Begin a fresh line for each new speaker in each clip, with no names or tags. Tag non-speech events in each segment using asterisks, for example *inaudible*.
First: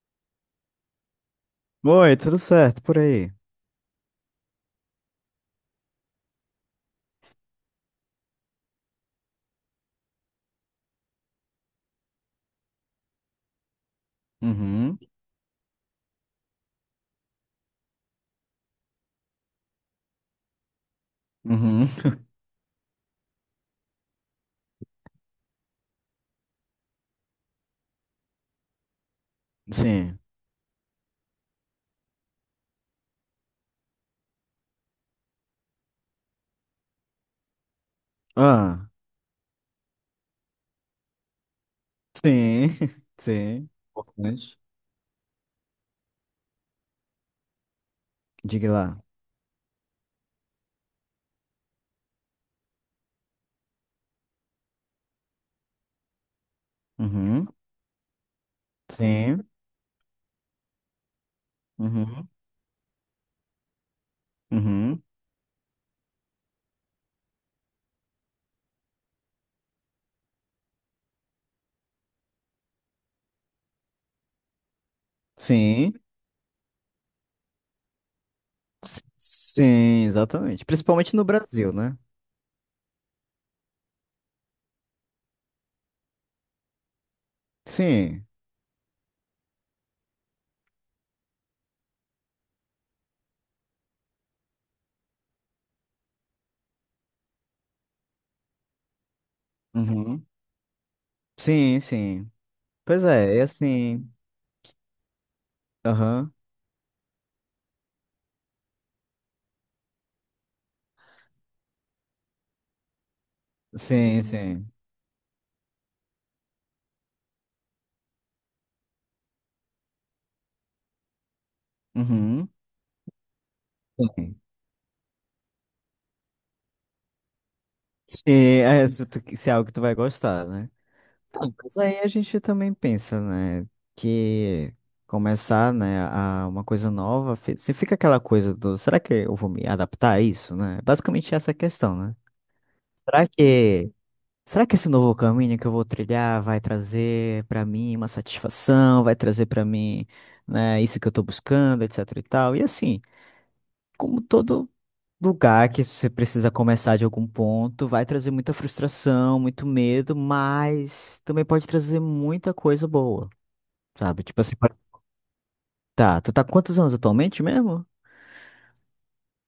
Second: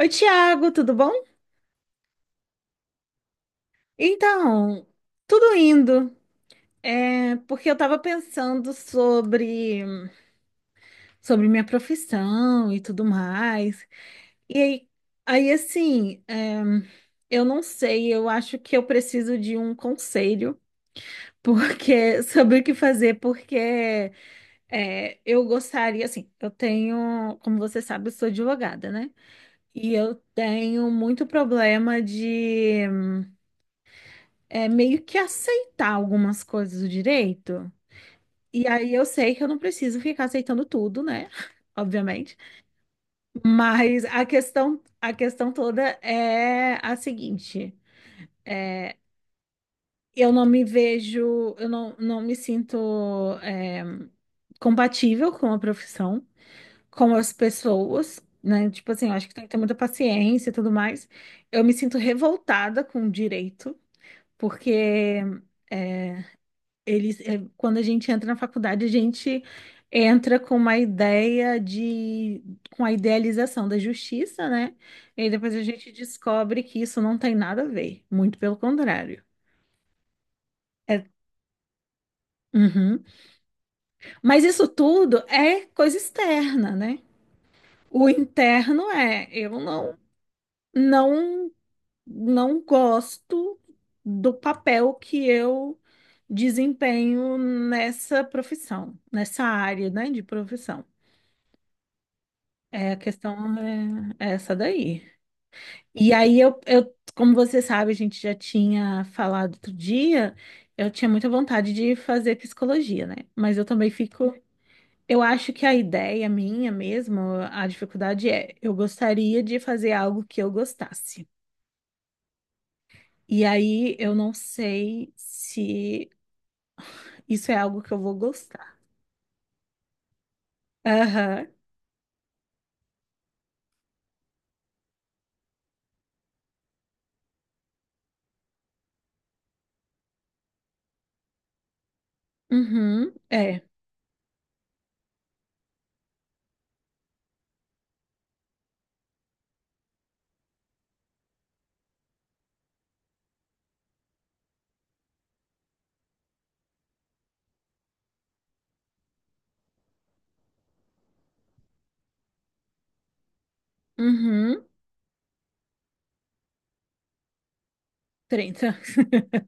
Oi, Tiago, tudo bom?
Oi, tudo certo por aí?
Então, tudo indo. É porque eu tava pensando sobre minha profissão e tudo mais. E aí,
Uhum,
aí assim, eu não sei, eu acho que eu preciso de um conselho
uhum.
porque *laughs* sobre o que fazer, porque é, eu gostaria, assim, eu tenho, como você sabe, eu sou advogada, né?
*laughs*
E eu
Sim.
tenho muito problema é meio que aceitar algumas coisas do direito. E
Ah,
aí eu sei que eu não preciso ficar aceitando tudo, né? *laughs* Obviamente.
sim, *laughs* sim.
Mas a
Importante.
questão, a questão toda é a seguinte:
Diga lá.
eu não me vejo, eu não me sinto é, compatível com a profissão, com as
Uhum,
pessoas. Né? Tipo assim, eu acho que tem
sim,
que ter muita paciência e tudo mais. Eu me sinto
uhum,
revoltada com o direito, porque
uhum,
é, Eles, é, quando a gente entra na faculdade, a gente entra com uma ideia de, com a idealização da justiça, né? E aí depois a gente
sim,
descobre que isso não tem nada a ver, muito pelo contrário.
sim, exatamente.
É,
Principalmente no Brasil, né?
uhum. Mas isso tudo é coisa externa, né? O
Sim,
interno é, eu não, não, não gosto do papel que eu desempenho nessa profissão, nessa área, né, de
uhum,
profissão.
sim, sim.
É, a
Pois é, é
questão
assim.
é essa daí. E
Aham,
aí eu, como você sabe, a gente já tinha falado outro dia, eu tinha muita vontade de fazer psicologia, né? Mas eu também
sim,
fico,
sim.
eu acho que a ideia minha mesmo, a dificuldade é, eu gostaria de fazer algo que eu gostasse.
Uhum,
E aí eu não
sim.
sei se isso é algo que eu vou
Sim,
gostar.
se é algo que tu vai gostar, né?
Aham.
Não, mas aí a gente também pensa, né, que começar, né, a uma coisa nova, se fica aquela coisa do, será que eu vou me adaptar a isso, né? Basicamente essa é a questão, né?
Uhum.
Será
É.
que, será que esse novo caminho que eu vou trilhar vai trazer pra mim uma satisfação, vai trazer pra mim, né, isso que eu tô buscando, etc e tal. E assim, como todo lugar que você precisa começar de algum ponto, vai trazer muita frustração, muito medo, mas também pode trazer muita coisa boa, sabe? Tipo assim,
Uhum.
tá, tu tá com quantos anos atualmente mesmo?
30.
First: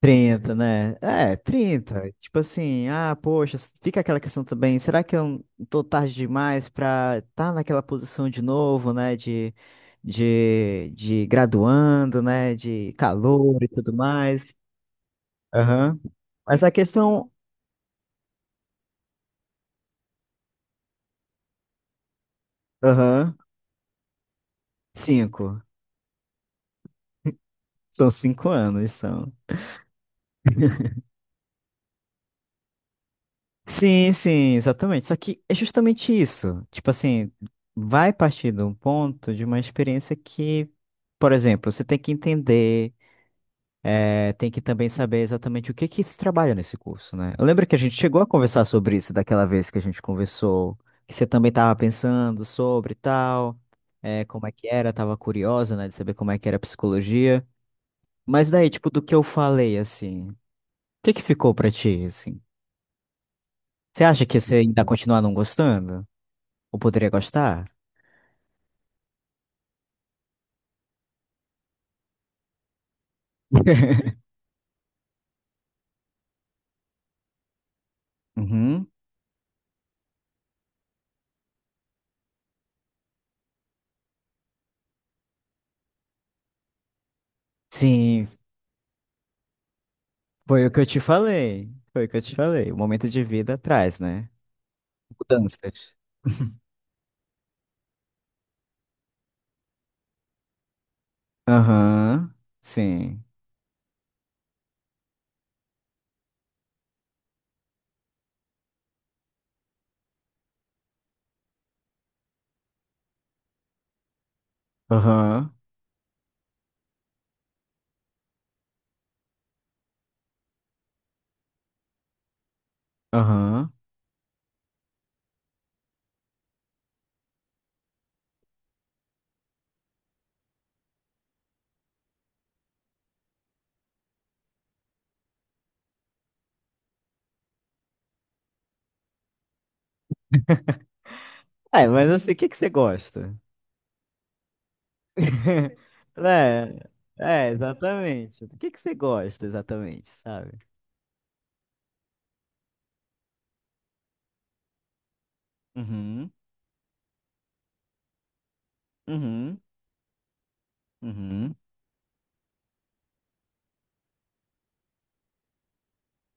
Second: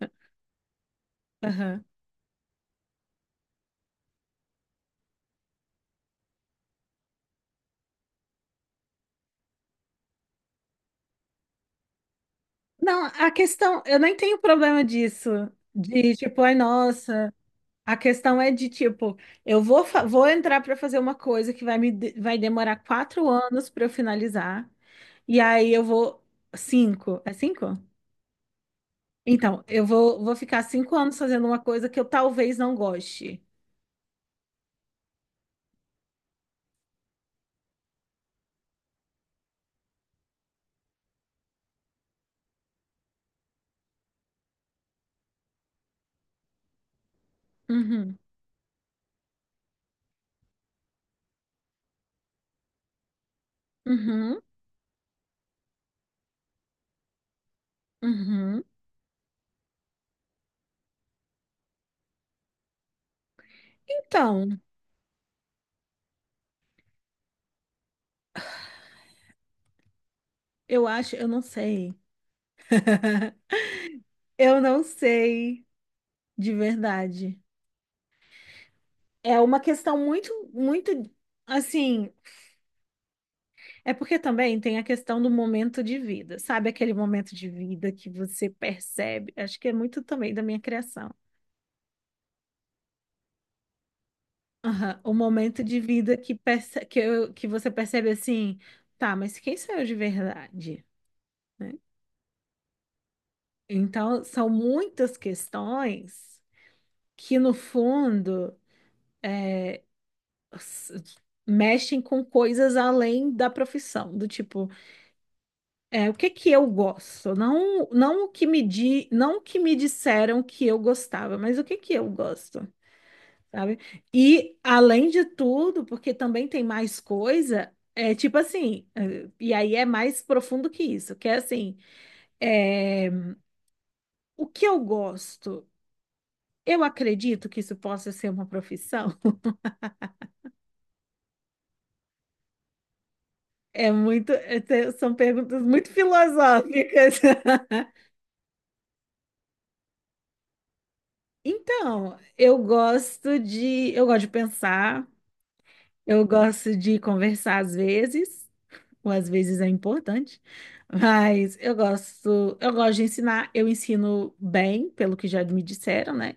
Trinta, né? É,
*laughs* Aham.
trinta. Tipo assim, ah, poxa, fica aquela questão também, será que eu tô tarde demais pra tá naquela posição de novo, né? De graduando, né? De
Não, a
calor e
questão,
tudo
eu nem tenho
mais.
problema disso,
Aham.
de tipo, ai,
Mas a questão.
nossa. A questão é de tipo, vou entrar para fazer uma coisa que vai demorar quatro
Aham.
anos para eu finalizar, e
Cinco.
aí eu vou cinco, é cinco?
São cinco anos, são.
Então, vou ficar 5 anos fazendo uma coisa que eu talvez não goste.
Sim, sim, exatamente. Só que é justamente isso. Tipo assim, vai partir de um ponto de uma experiência que, por exemplo, você tem que entender, tem que também saber exatamente o que que se trabalha nesse curso, né? Eu lembro que a gente
Uhum,
chegou a conversar sobre isso daquela vez que a gente conversou, que você também estava pensando sobre e tal,
uhum,
como é que era, estava curiosa, né, de saber como é que era a psicologia. Mas
uhum.
daí, tipo, do que eu falei, assim, o que que ficou pra ti, assim? Você acha que você
Então,
ainda continua não gostando? Ou poderia gostar?
eu acho, eu não sei. *laughs*
*laughs*
Eu não sei de verdade.
Uhum.
É uma questão muito assim. É porque também tem a questão do momento de vida, sabe? Aquele momento de vida que
Sim,
você percebe. Acho que é muito também da minha
foi o que eu te
criação.
falei. Foi o que eu te falei. O momento de vida traz, né?
Aham. O momento de
Mudanças.
vida que você percebe assim, tá, mas quem sou eu de verdade? Né?
Aham, sim.
Então, são muitas questões que, no fundo, s- mexem com coisas além da profissão, do tipo.
Aham,
É, o que que eu gosto? Não, não o que me di, Não o que me disseram que eu gostava, mas o que que eu gosto,
aham.
sabe? E além de tudo, porque também tem mais coisa, é tipo assim, e aí é mais profundo que isso, que é assim, é, o que eu gosto, eu acredito que isso possa ser uma profissão. *laughs*
É, mas assim, o que que você gosta?
É muito, são perguntas
*laughs*
muito
É,
filosóficas.
é,
*laughs*
exatamente. O que que você gosta exatamente, sabe?
Então, eu gosto de pensar. Eu
Uhum,
gosto de conversar às vezes, ou às vezes
uhum,
é importante,
uhum.
mas eu gosto de ensinar, eu ensino bem, pelo que já me disseram, né?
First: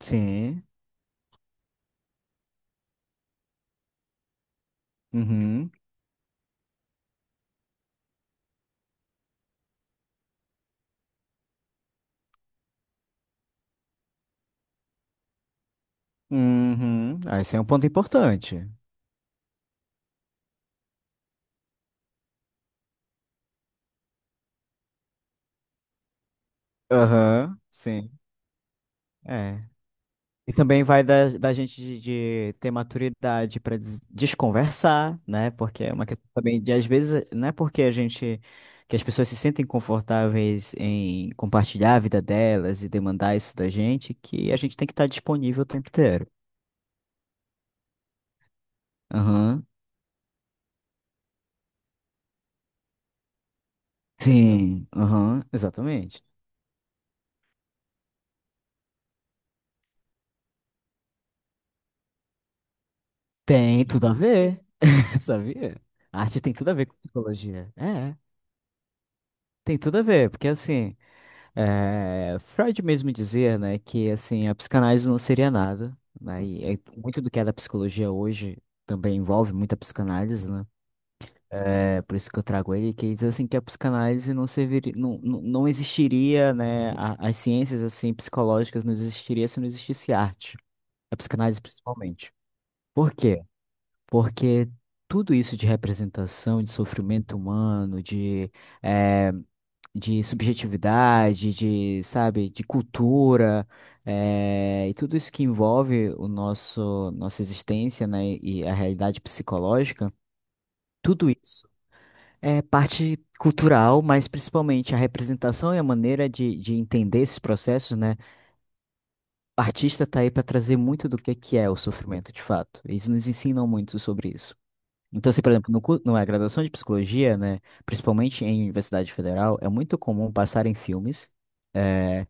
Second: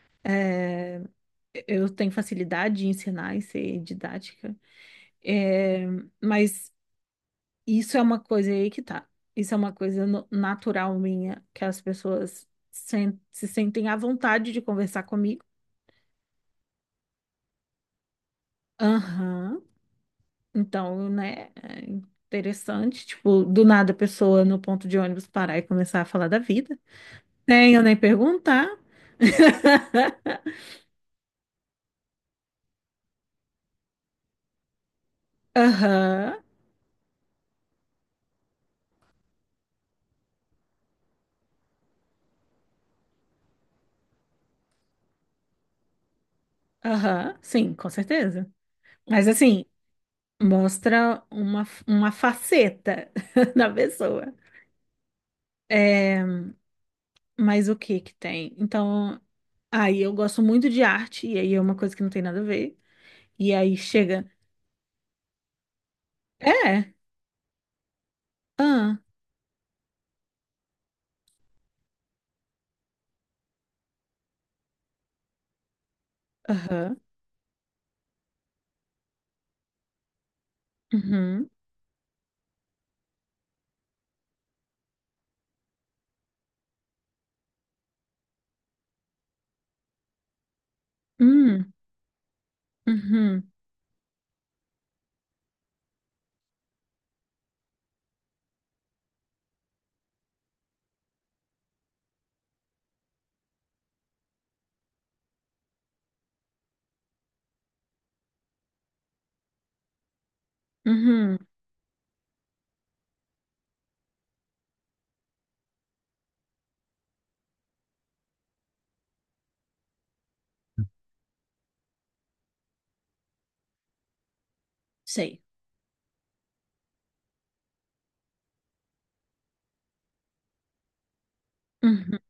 Sim,
Eu tenho facilidade de ensinar e ser didática.
uhum,
É, mas isso é uma coisa aí que tá. Isso é uma coisa natural minha, que as pessoas se sentem à vontade de conversar comigo.
uhum. Ah, esse é um ponto importante.
Aham. Então, né, é interessante, tipo, do nada a pessoa no ponto de ônibus parar e começar a falar da vida.
Aham,
Nem eu nem
sim.
perguntar.
É.
*laughs*
E também vai da gente de ter maturidade para desconversar, né? Porque é uma questão
Aham,
também de, às vezes, não é porque a gente, que as pessoas se sentem confortáveis em compartilhar a vida delas e demandar isso da gente, que a gente tem que estar disponível o tempo inteiro.
aham, sim, com certeza. Mas assim,
Aham.
mostra uma faceta *laughs* da pessoa.
Sim, aham,
É,
exatamente.
mas o que que tem? Então, aí eu gosto muito de arte, e aí é uma coisa que não tem nada a ver. E aí
Tem tudo a
chega,
ver, *laughs* sabia? A arte tem tudo a ver
é,
com psicologia. É,
ah,
tem tudo a ver, porque assim. É, Freud mesmo dizia, né, que assim, a psicanálise não seria nada, né,
aham,
muito do que é da psicologia hoje também envolve muita psicanálise, né,
uhum,
por isso que eu trago ele, que ele diz assim que a psicanálise não serviria, não existiria, né, as ciências assim psicológicas não existiria se não existisse arte, a psicanálise
uhum,
principalmente. Por quê?
uhum,
Porque tudo isso de representação, de sofrimento humano, é, de subjetividade, de, sabe, de cultura, e tudo isso que envolve nossa existência, né, e a realidade psicológica, tudo
uhum.
isso é parte cultural, mas principalmente a representação e a maneira de entender esses processos, né? O artista tá aí para trazer muito do que é o sofrimento de fato. Eles nos ensinam muito sobre isso. Então, assim,
Sei.
por exemplo, no, cu- na graduação de psicologia, né, principalmente em Universidade Federal, é muito comum passarem filmes
Uhum.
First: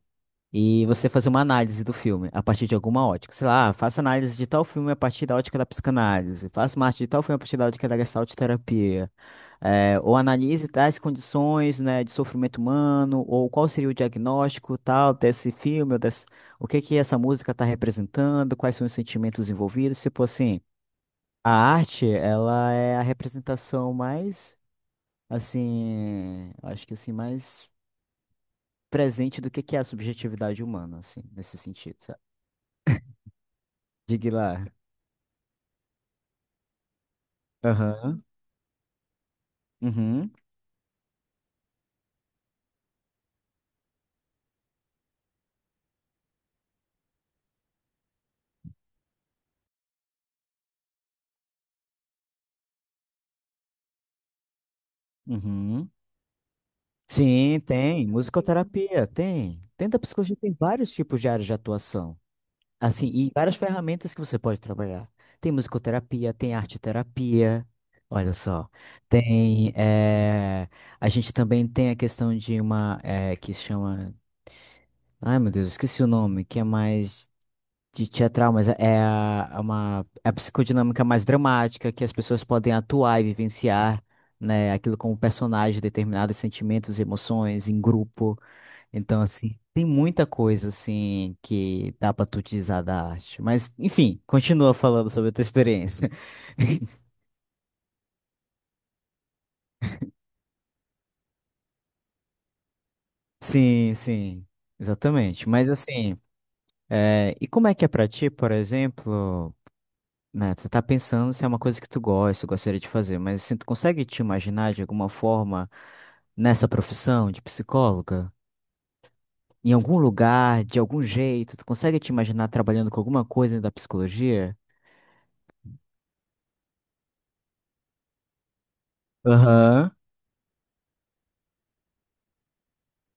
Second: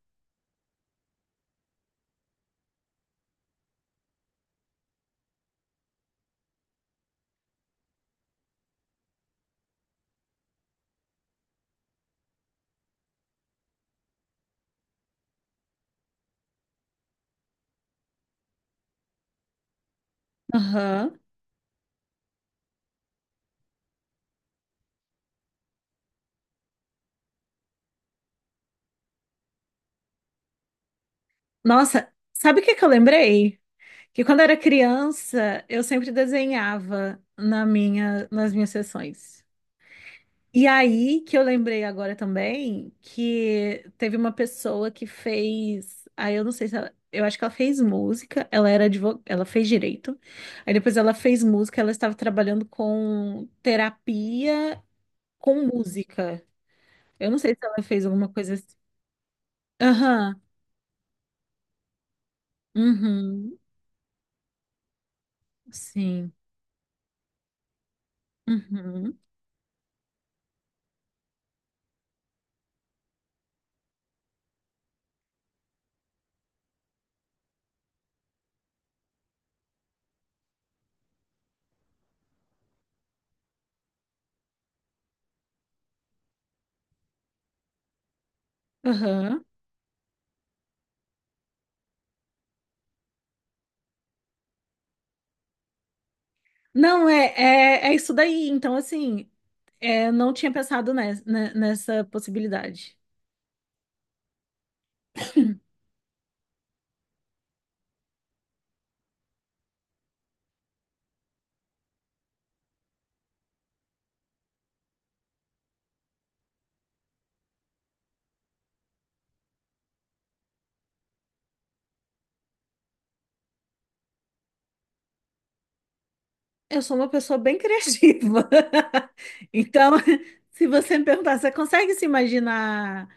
e você fazer uma análise do filme a partir de alguma ótica. Sei lá, "Ah, faça análise de tal filme a partir da ótica da psicanálise, faça uma arte de tal filme a partir da ótica da gestalt terapia. É, ou analise tais condições, né, de sofrimento humano, ou qual seria o diagnóstico tal desse filme, ou desse, o que que essa música está representando, quais são os sentimentos envolvidos, tipo assim,
Aham.
a arte, ela é a representação mais, assim, acho que assim, mais presente do que é a subjetividade humana, assim, nesse sentido,
Nossa,
sabe?
sabe o que que eu lembrei?
De
Que quando eu era
Guilar.
criança, eu sempre desenhava
Aham.
nas minhas sessões.
Uhum.
E aí que eu lembrei agora também que teve uma pessoa que fez, aí eu não sei se ela, eu acho que ela fez música, ela fez direito. Aí depois ela fez música, ela estava trabalhando com terapia com
Uhum.
música. Eu não sei
Sim,
se ela fez
tem.
alguma coisa assim.
Musicoterapia, tem. Dentro da psicologia
Aham.
tem vários tipos de áreas de atuação. Assim, e várias
Uhum.
ferramentas que você pode trabalhar. Tem
Sim.
musicoterapia, tem arteterapia. Olha só.
Uhum.
Tem. A gente também tem a questão de uma que se chama. Ai, meu Deus, esqueci o nome, que é mais. De teatral, mas é é a- é uma é a psicodinâmica mais dramática que as pessoas podem atuar e vivenciar, né, aquilo como personagem, determinados sentimentos, emoções em grupo. Então,
Aham.
assim, tem muita coisa assim que dá pra tu utilizar da arte. Mas, enfim, continua falando sobre a tua experiência.
Não,
*laughs*
é isso daí. Então, assim, é, não tinha pensado nessa possibilidade.
Sim, sim, exatamente. Mas assim, e como é que é pra ti, por exemplo? Né, você tá pensando se é uma coisa que tu gosta, gostaria de fazer, mas assim, tu consegue te imaginar de alguma forma nessa profissão de psicóloga? Em algum lugar, de algum jeito, tu consegue te imaginar trabalhando com alguma coisa da psicologia?
Eu sou uma pessoa bem criativa. *laughs*
Aham.
Então, se você me perguntar, você consegue se imaginar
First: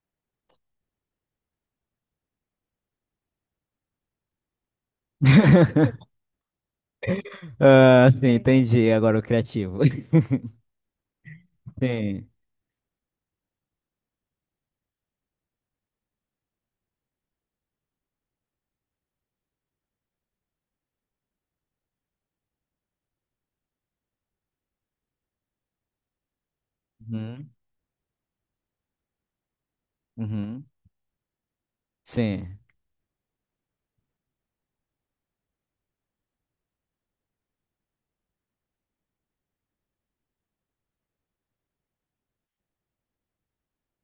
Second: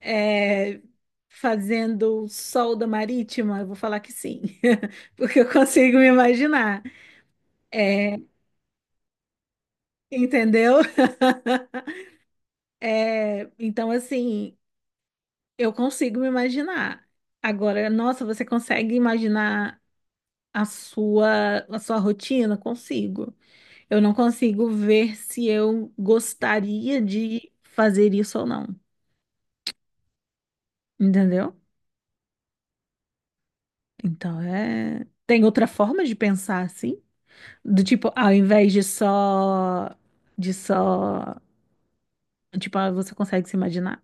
é, fazendo solda marítima? Eu vou falar que sim, *laughs* porque eu consigo me imaginar.
Ah,
É,
sim, entendi. Agora o criativo.
entendeu? *laughs*
*laughs* Sim.
É, então, assim. Eu consigo me imaginar. Agora, nossa, você consegue imaginar a sua rotina? Consigo. Eu não consigo ver se eu gostaria
Uhum.
de fazer isso ou não.
Uhum.
Entendeu?
Sim.
Então, é. Tem outra forma de pensar assim? Do tipo, ao invés de só. De só. Tipo, ah, você consegue se imaginar?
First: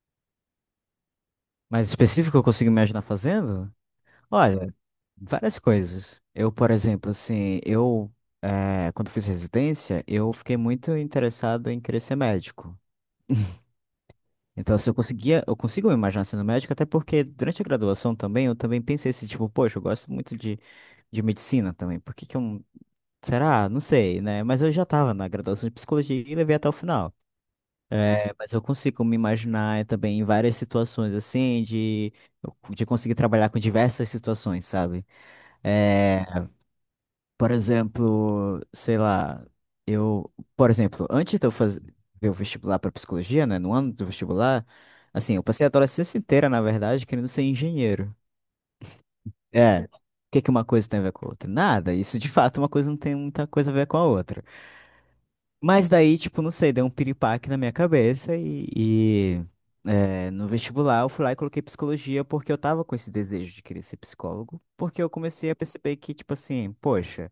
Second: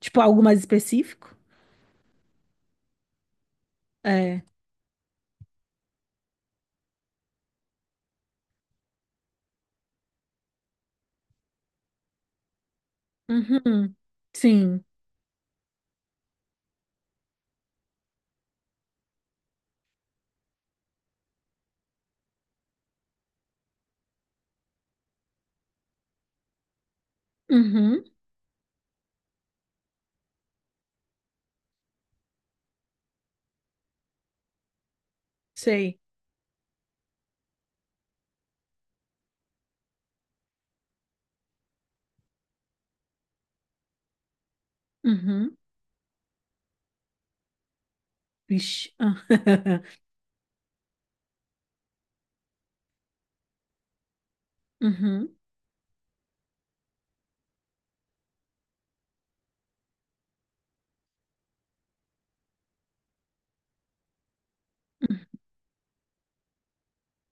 Tipo, algo mais específico?
Mas específico eu consigo imaginar fazendo?
É.
Olha, várias coisas. Eu, por exemplo, assim, quando fiz residência, eu fiquei muito interessado em querer ser médico.
Uhum.
Então,
Sim.
se eu conseguia, eu consigo me imaginar sendo médico, até porque durante a graduação também, eu também pensei assim, tipo, poxa, eu gosto muito de medicina também, por que que eu não... Será? Não sei, né? Mas eu já estava na graduação de psicologia e levei até o final.
Uhum.
Mas eu consigo me imaginar também em várias situações, assim, de conseguir trabalhar com diversas situações, sabe?
Sei.
Eh, Por exemplo, sei lá, eu, por exemplo, antes de eu fazer o vestibular para psicologia, né, no ano do vestibular, assim, eu
Uhum.
passei a adolescência inteira, na verdade, querendo ser engenheiro.
Vixe. Ah.
É. O
*laughs*
que que uma coisa tem a ver com a outra? Nada. Isso de fato, é uma coisa não tem muita coisa a ver com a outra.
Uhum.
Mas daí, tipo, não sei, deu um piripaque na minha cabeça e, no vestibular eu fui lá e coloquei psicologia porque eu tava com esse desejo de querer ser psicólogo, porque eu comecei a perceber que, tipo assim, poxa.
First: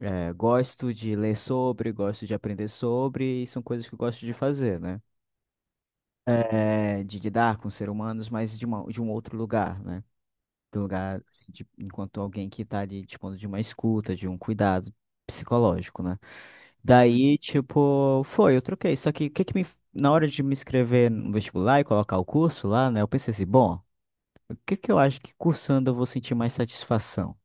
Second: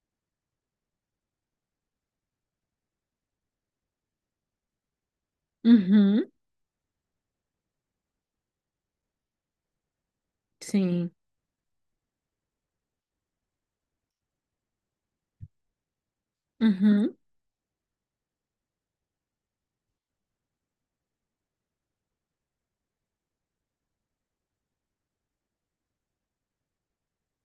É, gosto de ler sobre, gosto de aprender sobre, e são coisas que eu gosto de fazer, né?
Uhum.
É, de lidar com seres humanos, mas de um outro lugar, né? Do
Sim.
lugar, assim, enquanto alguém que tá ali dispondo de uma escuta, de um cuidado psicológico, né?
Uhum.
Daí, tipo, foi, eu troquei. Só que, o que que me, na hora de me inscrever no vestibular e colocar o curso lá, né? Eu pensei assim, bom, o que que eu acho que cursando eu vou sentir mais satisfação?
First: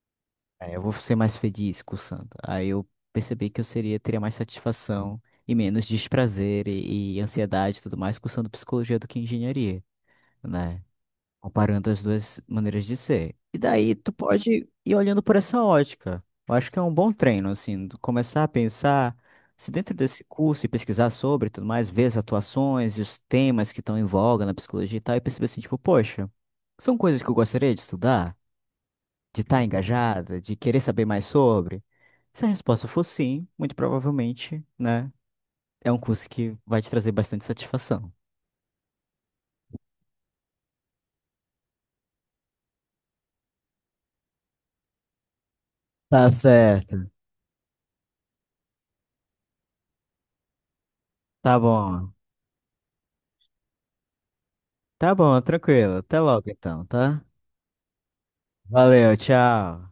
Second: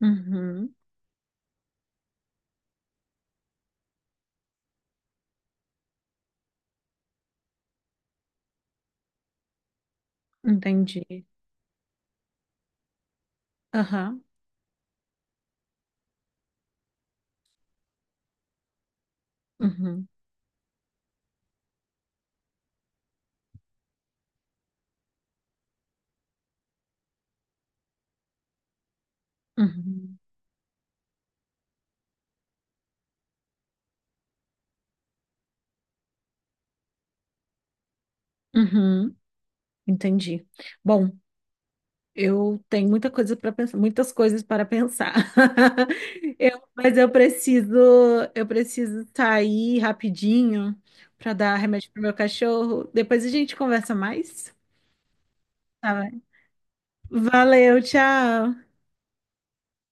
Uhum.
É, eu vou ser mais feliz cursando. Aí eu percebi que eu seria, teria mais satisfação e menos desprazer e ansiedade e tudo mais cursando psicologia do que engenharia, né?
Entendi.
Comparando as duas maneiras de ser. E daí tu
Aham.
pode ir olhando por essa ótica. Eu acho que é um bom treino, assim, tu começar a pensar se dentro
Uhum.
desse curso e pesquisar sobre e tudo mais, ver as atuações e os temas que estão em voga na psicologia e tal, e perceber assim, tipo, poxa, são coisas que eu gostaria de estudar? De estar
Uhum.
engajada, de querer saber mais sobre? Se a resposta for sim, muito provavelmente, né, é um curso que vai te trazer bastante satisfação.
Uhum. Entendi. Bom, eu tenho muita coisa para pensar, muitas coisas para pensar. *laughs*
Tá
Eu, mas
certo.
eu preciso sair rapidinho para dar
Tá
remédio pro
bom.
meu cachorro. Depois a gente conversa mais.
Tá bom,
Tá
tranquilo. Até
bem.
logo então, tá?
Valeu, tchau.
Valeu, tchau.